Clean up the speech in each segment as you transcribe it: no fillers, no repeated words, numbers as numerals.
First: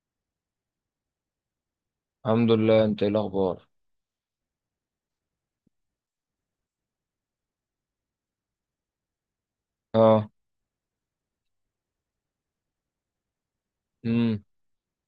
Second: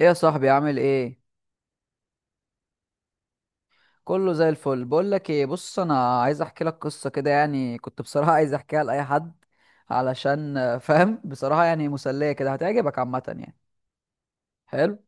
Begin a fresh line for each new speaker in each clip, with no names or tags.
ايه يا صاحبي عامل ايه؟
الحمد لله، انت ايه الاخبار؟
كله زي الفل. بقول لك ايه، بص، انا عايز احكي لك قصه كده، يعني كنت بصراحه عايز احكيها لاي حد
اه.
علشان فاهم، بصراحه يعني مسليه كده، هتعجبك عامه يعني.
امم.
حلو.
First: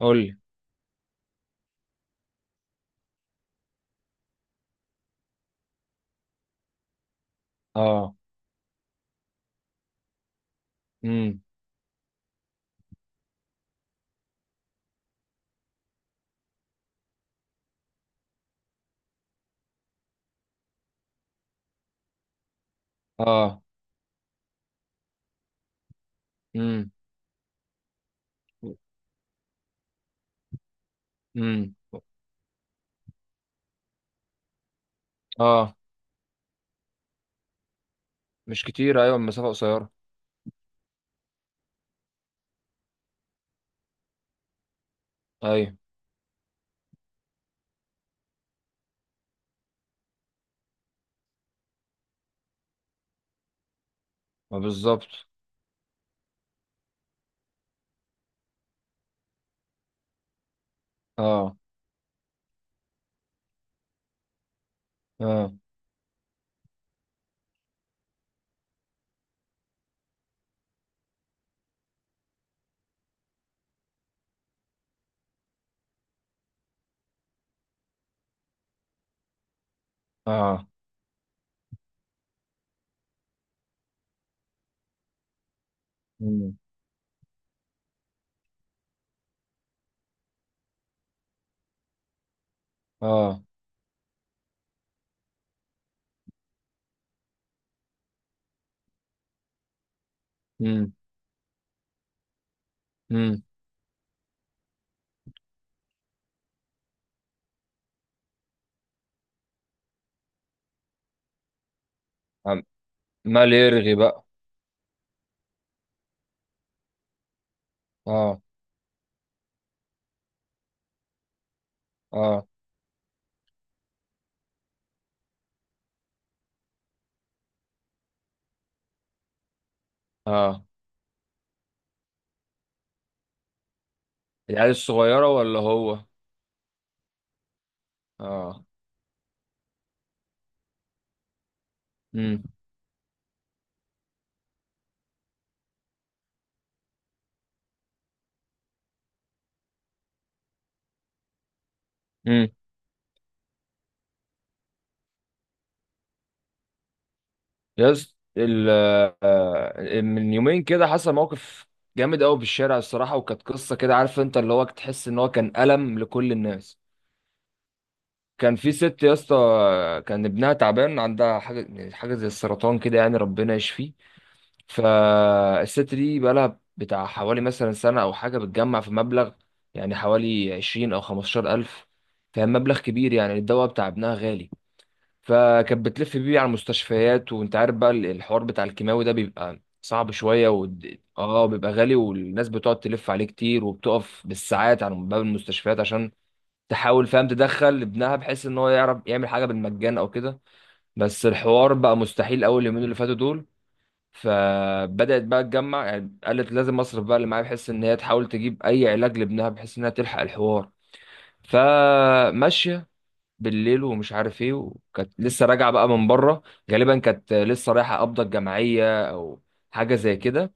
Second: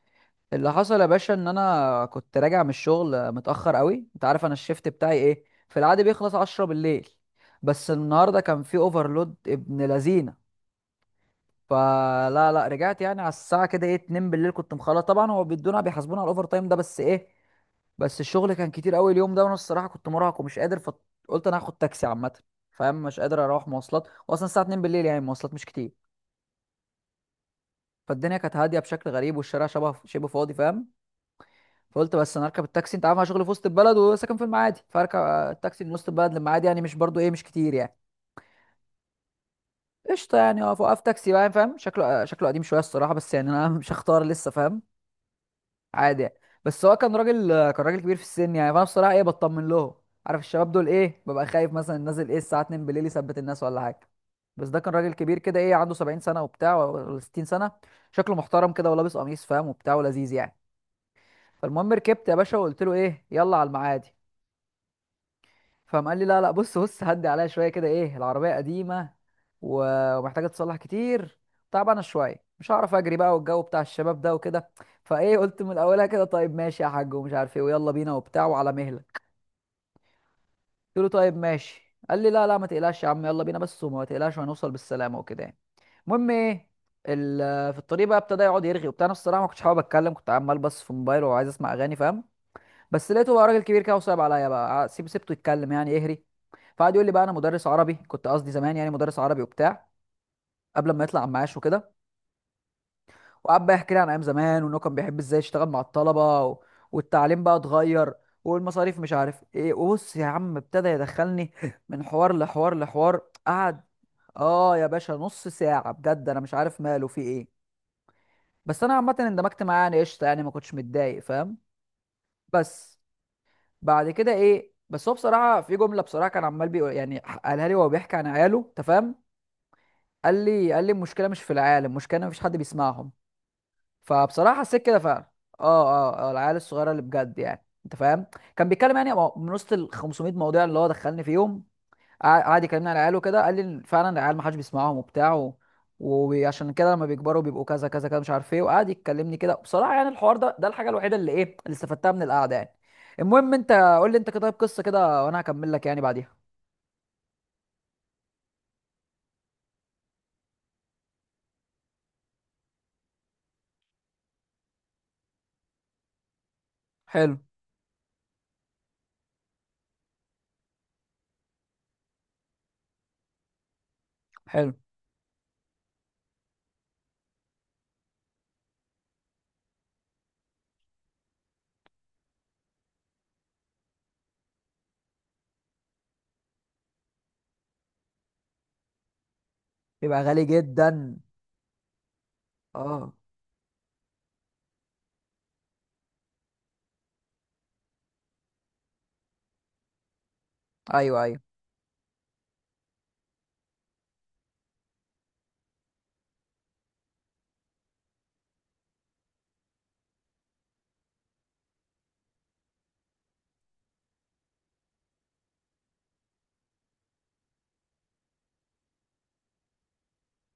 قول لي.
اللي حصل يا باشا ان انا كنت راجع من الشغل متاخر قوي، انت عارف انا الشيفت بتاعي ايه، في العاده بيخلص 10 بالليل، بس
اه.
النهارده كان في اوفرلود ابن لذينه.
امم.
فلا لا رجعت يعني على الساعه كده ايه 2 بالليل، كنت مخلص طبعا. هو بيدونا، بيحاسبونا على الاوفر تايم ده، بس ايه، بس الشغل كان كتير قوي اليوم ده، وانا الصراحه كنت مرهق ومش قادر، فقلت انا هاخد تاكسي عامه، فاهم؟ مش قادر
اه.
اروح مواصلات، واصلا الساعه 2 بالليل يعني المواصلات مش كتير.
امم.
فالدنيا كانت هاديه بشكل غريب، والشارع شبه فاضي، فاهم؟
امم.
فقلت بس انا اركب التاكسي، انت عارف انا شغلي في وسط البلد وساكن في المعادي، فاركب
اه،
التاكسي من وسط البلد للمعادي، يعني مش برضو ايه، مش كتير يعني.
مش كتير. ايوه، المسافه قصيره.
قشطه، يعني اقف تاكسي بقى، فاهم، شكله شكله قديم شويه الصراحه، بس يعني انا مش هختار لسه، فاهم،
ايوه،
عادي يعني. بس هو كان راجل، كبير في السن يعني، فانا بصراحه ايه بطمن لهم، عارف الشباب دول ايه، ببقى خايف مثلا نازل ايه الساعه 2 بالليل يثبت الناس ولا حاجه.
ما
بس ده كان راجل
بالظبط.
كبير كده ايه عنده 70 سنه وبتاع، ولا 60 سنه، شكله محترم كده، ولابس قميص فاهم وبتاع، ولذيذ يعني.
اه.
فالمهم ركبت يا باشا، وقلت له ايه، يلا على المعادي.
اه.
فقام قال لي لا لا، بص هدي عليها شويه كده، ايه العربيه قديمه ومحتاجه تصلح كتير، تعبانه شويه، مش هعرف اجري بقى، والجو بتاع الشباب ده وكده. فايه قلت من اولها كده، طيب ماشي يا حاج ومش عارف ايه، ويلا بينا وبتاع وعلى مهلك.
اه.
قلت له طيب ماشي. قال لي لا لا، ما تقلقش يا عم، يلا بينا بس، وما تقلقش وهنوصل بالسلامه وكده يعني. المهم
امم.
ايه، في الطريق بقى ابتدى يقعد يرغي وبتاع. انا الصراحه ما كنتش حابب اتكلم، كنت عمال بس في موبايل وعايز اسمع اغاني فاهم، بس لقيته
اه.
بقى راجل كبير كده وصعب عليا بقى، سيبته يتكلم يعني يهري. فقعد يقول لي بقى انا مدرس عربي، كنت قصدي زمان يعني، مدرس عربي وبتاع، قبل
امم.
ما يطلع على معاش وكده.
امم.
وقعد بقى يحكي لي عن ايام زمان، وانه كان بيحب ازاي يشتغل مع الطلبه، و... والتعليم بقى اتغير، والمصاريف مش عارف ايه، وبص يا عم ابتدى يدخلني من حوار
عم-
لحوار لحوار
مال
قعد
يرغي بقى؟
اه يا باشا نص ساعه بجد، انا مش عارف ماله في ايه.
اه.
بس انا عامه اندمجت معاه يعني، قشطه يعني، ما كنتش متضايق فاهم.
اه.
بس بعد كده ايه، بس هو بصراحه في جمله بصراحه كان عمال بيقول، يعني قالها لي وهو بيحكي عن عياله، انت فاهم؟ قال
اه،
لي، المشكله مش في العيال، المشكله إن مفيش حد بيسمعهم. فبصراحه
العيال
حسيت كده
الصغيره
فعلا.
ولا
اه.
هو؟
اه العيال الصغيره اللي بجد يعني، انت فاهم؟
اه.
كان بيتكلم يعني من وسط ال 500 موضوع اللي هو دخلني فيهم، قعد يكلمني على العيال وكده، قال لي إن فعلا العيال ما حدش بيسمعهم وبتاع وعشان كده لما بيكبروا بيبقوا كذا كذا كذا مش عارف ايه. وقعد يكلمني كده بصراحه، يعني الحوار ده الحاجه الوحيده اللي ايه اللي استفدتها من
امم.
القعده يعني. المهم انت قول لي انت كده، طيب، قصه كده وانا هكمل لك يعني بعديها.
يس ال آه، من يومين كده حصل موقف جامد قوي في الشارع، الصراحه. وكانت قصه كده، عارف، انت اللي هو تحس ان هو كان الم لكل الناس.
حلو.
كان في ست يا اسطى، كان ابنها تعبان، عندها حاجه، يعني حاجه زي السرطان كده، يعني ربنا يشفيه.
حلو.
فالست دي بقالها بتاع حوالي مثلا سنه او حاجه بتجمع في مبلغ، يعني حوالي 20 او 15 الف. فمبلغ كبير، يعني الدواء بتاع ابنها غالي. فكانت بتلف بيه على المستشفيات، وانت عارف بقى الحوار بتاع الكيماوي ده بيبقى صعب
بيبقى غالي
شوية
جدا.
اه، بيبقى غالي، والناس بتقعد تلف
اه.
عليه كتير، وبتقف بالساعات على باب المستشفيات عشان تحاول، فاهم، تدخل ابنها بحيث ان هو يعرف يعمل حاجة بالمجان او كده.
ايوه،
بس
ايوه.
الحوار بقى مستحيل اول يومين اللي فاتوا دول. فبدأت بقى تجمع، يعني قالت لازم اصرف بقى اللي معايا، بحيث ان هي تحاول تجيب اي علاج لابنها، بحيث انها تلحق الحوار. فماشية بالليل ومش عارف ايه، وكانت لسه راجعه بقى من بره، غالبا كانت لسه رايحه قبضه الجمعيه او حاجه زي كده.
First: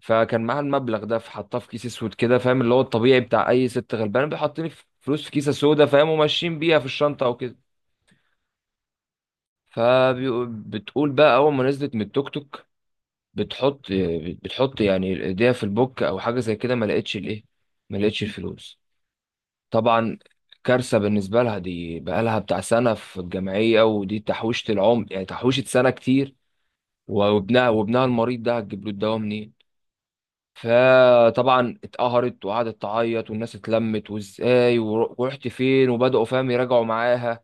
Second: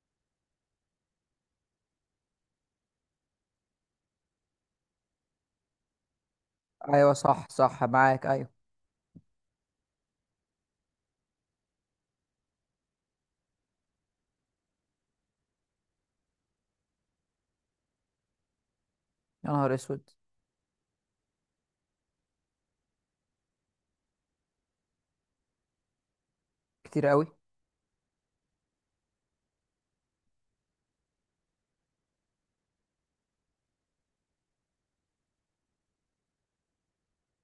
فكان معاها المبلغ ده، فحطاه في كيس اسود كده، فاهم، اللي هو الطبيعي بتاع اي ست غلبانه بيحطني في فلوس في كيسه سودا، فاهم، وماشيين بيها في
ايوه
الشنطه او
صح،
كده.
صح، معاك، ايوه.
فبتقول بقى، اول ما نزلت من التوك توك بتحط بتحط يعني ايديها في البوك او حاجه زي كده، ما لقيتش الايه، ما لقيتش الفلوس.
يا نهار اسود.
طبعا كارثة بالنسبة لها، دي بقالها بتاع سنة في الجمعية، ودي تحويشة العمر، يعني تحويشة سنة كتير.
كتير قوي.
وابنها المريض ده هتجيب له الدواء منين؟ فطبعا اتقهرت وقعدت تعيط، والناس اتلمت، وازاي ورحت فين، وبدأوا فاهم يراجعوا معاها.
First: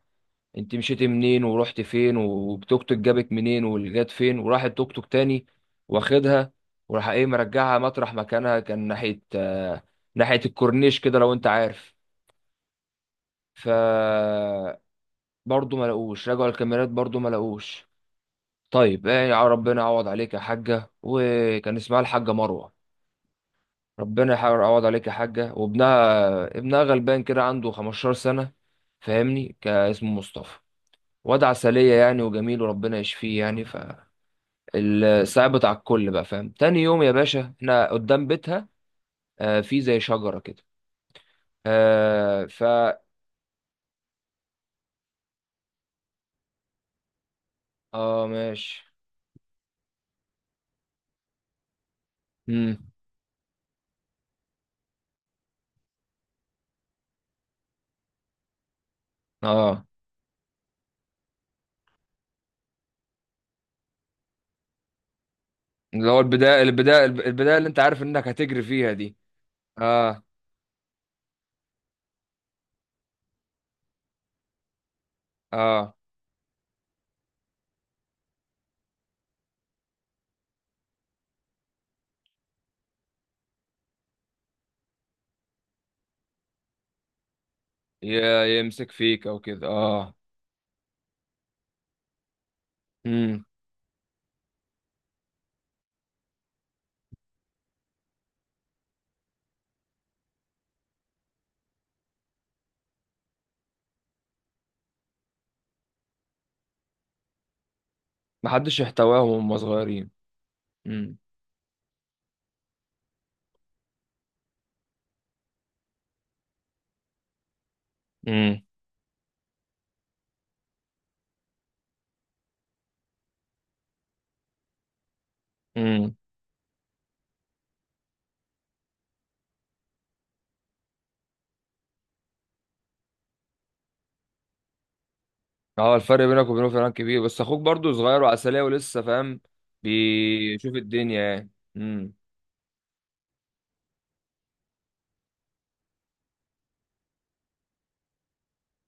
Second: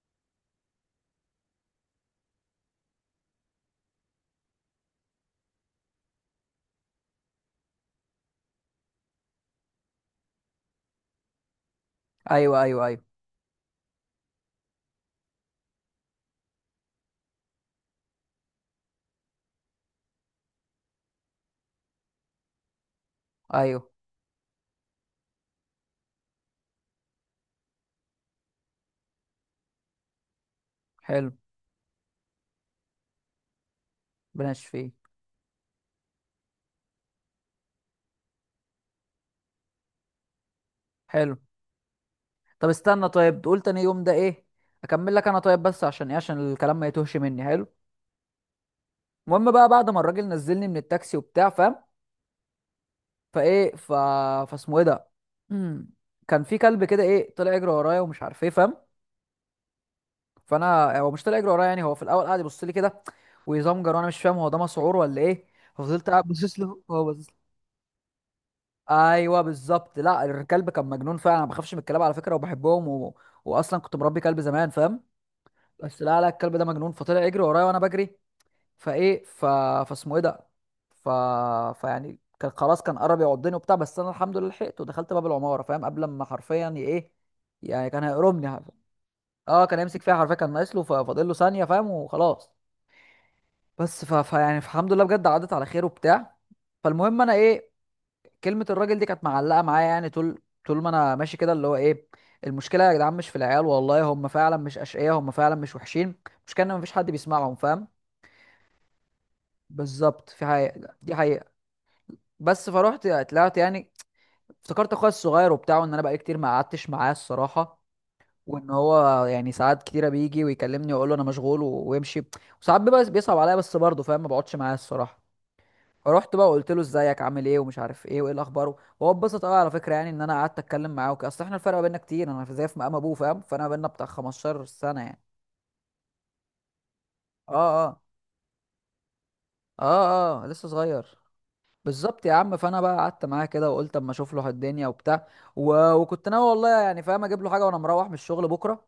انت مشيتي منين، ورحت فين، والتوك توك جابك منين، واللي جات فين، وراح التوك توك تاني واخدها، وراح ايه، مرجعها مطرح مكانها. كان ناحية، ناحية الكورنيش كده، لو انت عارف.
ايوه، ايوه، ايوه،
ف برضه ما لقوش، رجعوا الكاميرات، برضه ما لقوش. طيب ايه يا ربنا يعوض عليك يا حاجة. وكان اسمها الحاجة مروة.
ايوه.
ربنا يحاول يعوض عليك يا حاجة. وابنها غلبان كده، عنده 15 سنة، فاهمني، كان اسمه مصطفى،
حلو.
واد عسلية يعني، وجميل، وربنا يشفيه يعني.
بلاش فيه.
صعبت على الكل بقى، فاهم. تاني يوم يا باشا احنا قدام بيتها، في زي شجرة كده.
حلو.
آه ف
طب استنى، طيب تقول تاني يوم ده ايه، اكمل لك انا طيب، بس عشان ايه، عشان الكلام ما يتوهش مني. حلو.
اه، ماشي.
المهم بقى بعد ما الراجل نزلني من التاكسي وبتاع، فاهم،
امم.
فايه ف فاسمه ايه ده مم. كان في كلب كده ايه طلع يجري ورايا ومش عارف ايه، فاهم؟
اه،
فانا هو مش طلع يجري ورايا يعني، هو في الاول قعد يبص لي كده ويزمجر، وانا مش فاهم هو ده مسعور ولا ايه. ففضلت
اللي هو
قاعد باصص
البداية
له، هو
البداية
باصص.
البداية اللي انت عارف انك هتجري فيها دي.
ايوه بالظبط. لا
اه.
الكلب كان مجنون فعلا، انا ما بخافش من الكلاب على فكره، وبحبهم و... واصلا كنت مربي كلب زمان فاهم.
اه.
بس لا لا الكلب ده مجنون، فطلع يجري ورايا، وانا بجري. فايه ف... فاسمه ايه ده ف... فيعني كان خلاص، كان قرب يعضني وبتاع، بس انا الحمد لله لحقته ودخلت باب العماره فاهم، قبل ما حرفيا ي- ايه يعني كان هيقرمني حرفيا.
يمسك فيك او
اه
كده،
كان يمسك
اه.
فيها حرفيا، كان ناقص له، ففاضل له ثانيه فاهم، وخلاص.
امم،
بس فيعني الحمد لله بجد عدت على خير وبتاع. فالمهم انا ايه، كلمة الراجل دي كانت معلقة معايا يعني، طول ما انا ماشي كده، اللي هو ايه، المشكلة يا جدعان مش في العيال، والله هم فعلا مش أشقياء، هم فعلا مش وحشين، المشكلة ان مفيش حد بيسمعهم فاهم.
محدش يحتواهم وهم صغيرين.
بالظبط، في حقيقة، دي
امم.
حقيقة. بس فروحت طلعت يعني، افتكرت اخويا الصغير وبتاعه، ان انا بقالي كتير ما قعدتش معاه الصراحة.
امم.
وان هو يعني ساعات كتيرة بيجي ويكلمني واقول له انا مشغول ويمشي، وساعات بيبقى بيصعب عليا، بس برضه فاهم ما بقعدش معاه الصراحة.
امم.
رحت بقى وقلت له ازيك، عامل ايه، ومش عارف ايه، وايه الاخبار. وهو اتبسط قوي على فكره يعني، ان انا قعدت اتكلم معاه وكده، اصل احنا الفرق بيننا كتير، انا في زي في مقام ابوه فاهم، فانا بيننا بتاع 15 سنه يعني.
اه، الفرق بينك وبينه فعلا كبير، بس
اه.
اخوك برضو
اه.
صغير وعسلية ولسه فاهم،
اه لسه
بيشوف
صغير.
الدنيا يعني. امم.
بالظبط يا عم. فانا بقى قعدت معاه كده، وقلت اما اشوف له الدنيا وبتاع، و... وكنت ناوي والله يعني فاهم اجيب له حاجه وانا مروح من الشغل بكره،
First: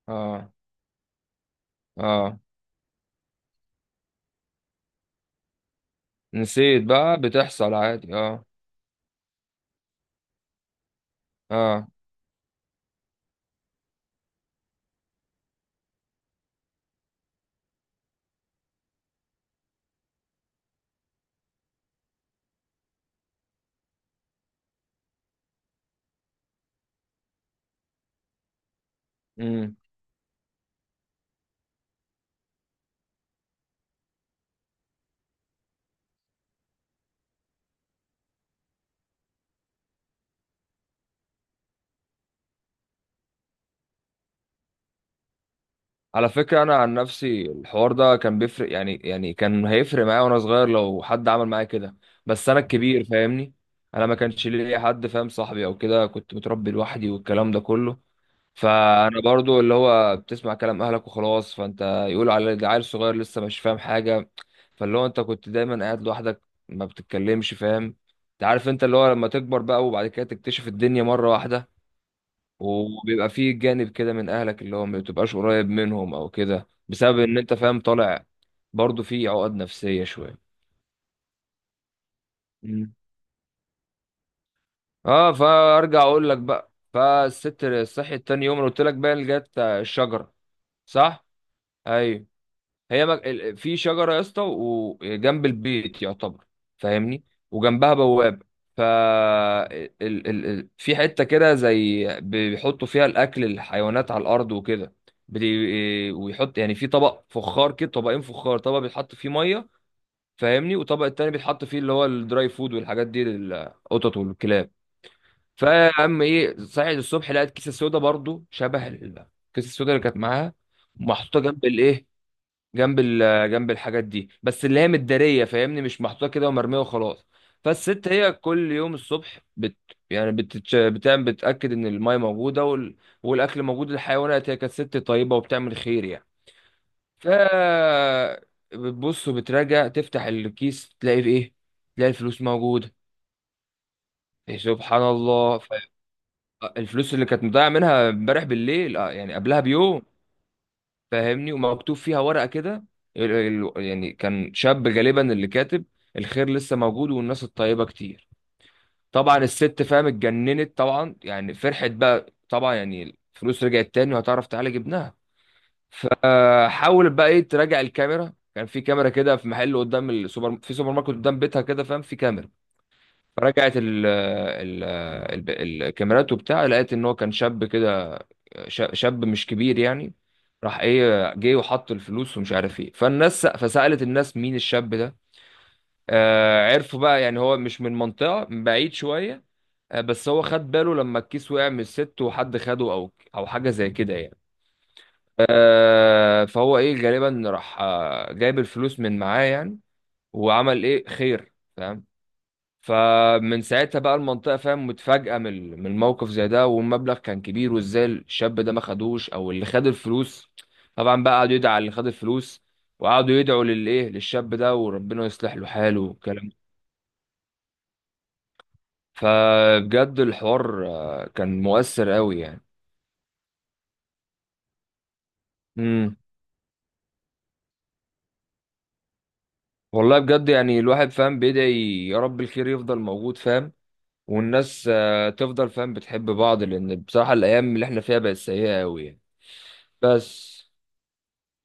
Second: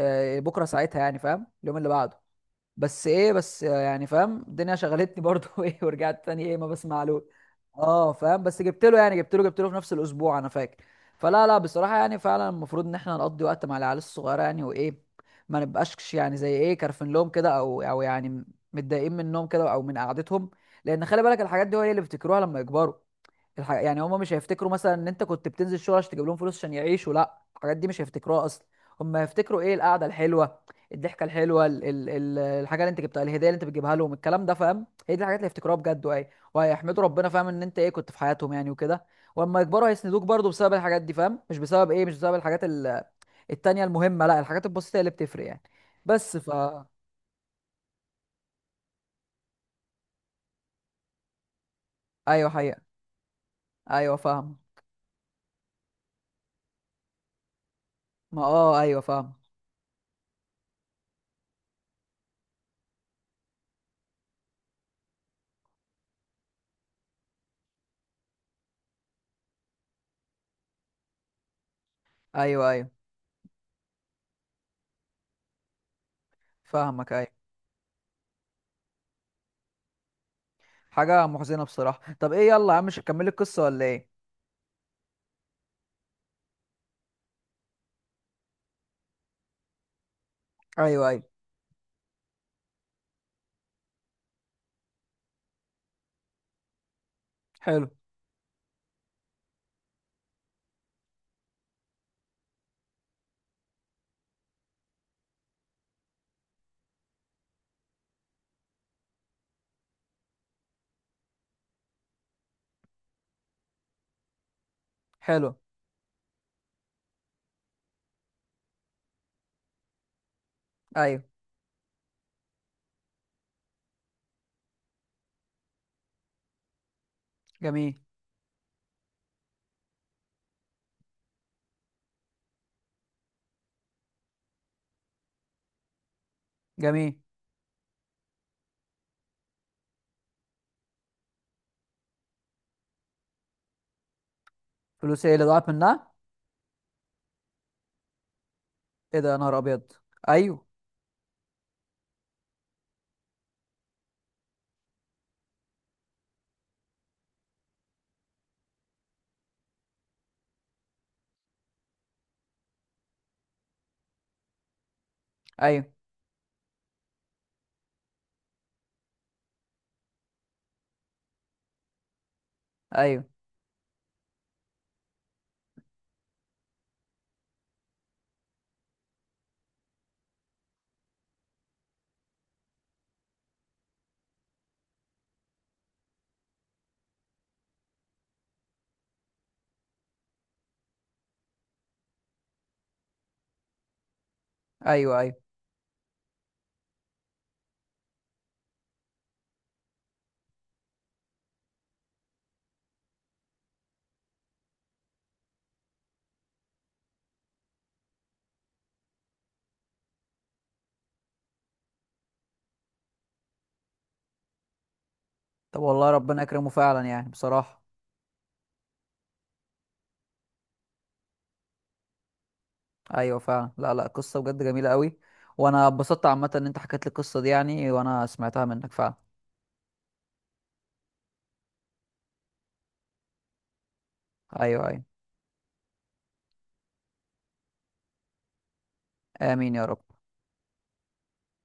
آه
اه.
بكره ساعتها يعني فاهم، اليوم اللي بعده.
اه،
بس ايه، بس يعني فاهم الدنيا شغلتني برضو ايه، ورجعت تاني ايه ما
نسيت
بسمع
بقى،
له.
بتحصل
اه
عادي،
فاهم،
اه.
بس جبت له يعني، جبت له في نفس الاسبوع انا فاكر. فلا لا
اه.
بصراحه يعني فعلا المفروض ان احنا نقضي وقت مع العيال الصغيره، يعني وايه، ما نبقاش يعني زي ايه كارفين لهم كده او يعني متضايقين منهم كده او من قعدتهم. لان خلي بالك الحاجات دي هو هي اللي بيفتكروها لما يكبروا. يعني هما مش هيفتكروا مثلا ان انت كنت بتنزل شغل عشان تجيب لهم فلوس عشان يعيشوا، لا الحاجات دي مش هيفتكروها اصلا. هما هيفتكروا ايه،
مم.
القعده الحلوه، الضحكه الحلوه، الحاجه اللي انت جبتها، الهديه اللي انت بتجيبها لهم، الكلام ده فاهم، هي دي الحاجات اللي هيفتكروها بجد، وايه، وهيحمدوا ربنا فاهم ان انت ايه كنت في حياتهم يعني وكده. واما يكبروا هيسندوك برضو بسبب الحاجات دي، فاهم، مش بسبب ايه، مش بسبب الحاجات التانيه المهمه، لا الحاجات البسيطه هي اللي بتفرق يعني.
على
بس ف،
فكرة، أنا عن نفسي الحوار ده كان بيفرق، يعني كان هيفرق معايا وأنا صغير لو حد عمل معايا كده. بس
ايوه
أنا
حقيقه.
الكبير، فاهمني. أنا ما
ايوه
كانش
فاهم.
ليا حد، فاهم، صاحبي أو كده. كنت متربي لوحدي والكلام ده كله.
ما اه ايوه
فأنا
فاهم.
برضو اللي هو بتسمع كلام أهلك وخلاص، فأنت يقولوا على ده عيل صغير لسه مش فاهم حاجة. فاللي هو أنت كنت دايما قاعد لوحدك، ما بتتكلمش، فاهم. أنت عارف، أنت اللي هو لما تكبر بقى وبعد كده تكتشف الدنيا مرة واحدة،
ايوه، ايوه
وبيبقى فيه جانب كده من اهلك اللي هو ما بتبقاش قريب منهم او كده،
فاهمك،
بسبب ان
ايوه.
انت فاهم طالع. برضو فيه عقد نفسية شوية.
حاجة محزنة بصراحة. طب ايه، يلا يا عم،
مم.
مش هتكملي القصة ولا ايه؟
اه، فارجع اقول لك بقى، فالست صحيت تاني يوم، أنا قلت لك بقى اللي جت الشجرة.
ايوه، ايوه.
صح. ايوه. هي في شجره يا اسطى وجنب البيت، يعتبر، فاهمني.
حلو.
وجنبها بوابه. ف ال... ال... ال... في حته كده زي بيحطوا فيها الاكل، الحيوانات على الارض وكده. ويحط يعني في طبق فخار كده، طبقين فخار، طبق بيتحط فيه ميه، فاهمني، وطبق التاني بيتحط فيه اللي هو الدراي فود والحاجات دي، للقطط والكلاب.
حلو.
فيا عم، ايه، صحيت الصبح لقيت كيسه سودا برضو شبه الكيسه السودا اللي كانت معاها،
ايوه.
محطوطه جنب الايه، جنب الحاجات دي، بس اللي هي متداريه، فاهمني، مش محطوطه كده ومرميه وخلاص.
جميل.
فالست هي كل يوم الصبح يعني بتعمل، بتاكد ان المايه موجوده والاكل موجود للحيوانات. هي كانت ست طيبه وبتعمل خير يعني.
جميل.
ف بتبص وبتراجع، تفتح الكيس، تلاقي في ايه، تلاقي الفلوس موجوده. إيه، سبحان
فلوس ايه اللي
الله.
ضاعت منها؟
الفلوس اللي كانت مضيعه منها امبارح بالليل،
ايه ده
يعني
يا نهار
قبلها
ابيض.
بيوم.
ايوه،
فاهمني. ومكتوب فيها ورقة كده، يعني كان شاب غالبا اللي كاتب: الخير لسه موجود، والناس الطيبة كتير. طبعا الست، فاهم، اتجننت طبعا، يعني فرحت بقى طبعا، يعني الفلوس رجعت تاني وهتعرف تعالج ابنها.
ايوه،
فحاولت بقى، ايه، تراجع الكاميرا. كان في كاميرا كده في محل قدام السوبر، في سوبر ماركت قدام بيتها كده، فاهم، في كاميرا.
ايوه،
فرجعت الكاميرات وبتاع، لقيت ان هو كان شاب كده، شاب مش كبير يعني. راح ايه، جه وحط الفلوس ومش عارف ايه. فالناس، فسألت الناس مين الشاب ده. عرفوا بقى، يعني هو مش من منطقة، من بعيد شوية. بس هو خد باله لما الكيس وقع من الست وحد خده او او حاجة زي كده يعني.
ايوه، ايوه.
فهو ايه، غالبا راح جايب الفلوس من معاه يعني، وعمل ايه، خير، فاهم؟ فمن ساعتها بقى المنطقة، فاهم، متفاجئة من من الموقف زي ده، والمبلغ كان كبير، وازاي الشاب ده ما خدوش او اللي خد الفلوس. طبعا بقى قعدوا يدعوا على اللي خد الفلوس، وقعدوا يدعوا للايه، للشاب ده، وربنا يصلح له
طب
حاله
والله ربنا
والكلام ده.
يكرمه فعلا يعني بصراحه.
فبجد الحوار، كان مؤثر قوي يعني.
ايوه فعلا، لا لا قصه بجد جميله قوي. وانا
امم.
اتبسطت عامه ان انت حكيت لي القصه دي يعني، وانا سمعتها منك فعلا.
والله بجد، يعني الواحد، فاهم، بيدعي يا رب الخير يفضل موجود، فاهم،
ايوه،
والناس،
ايوه.
تفضل، فاهم، بتحب بعض، لان بصراحة الايام اللي احنا فيها بقت سيئة قوي يعني.
امين يا رب.
بس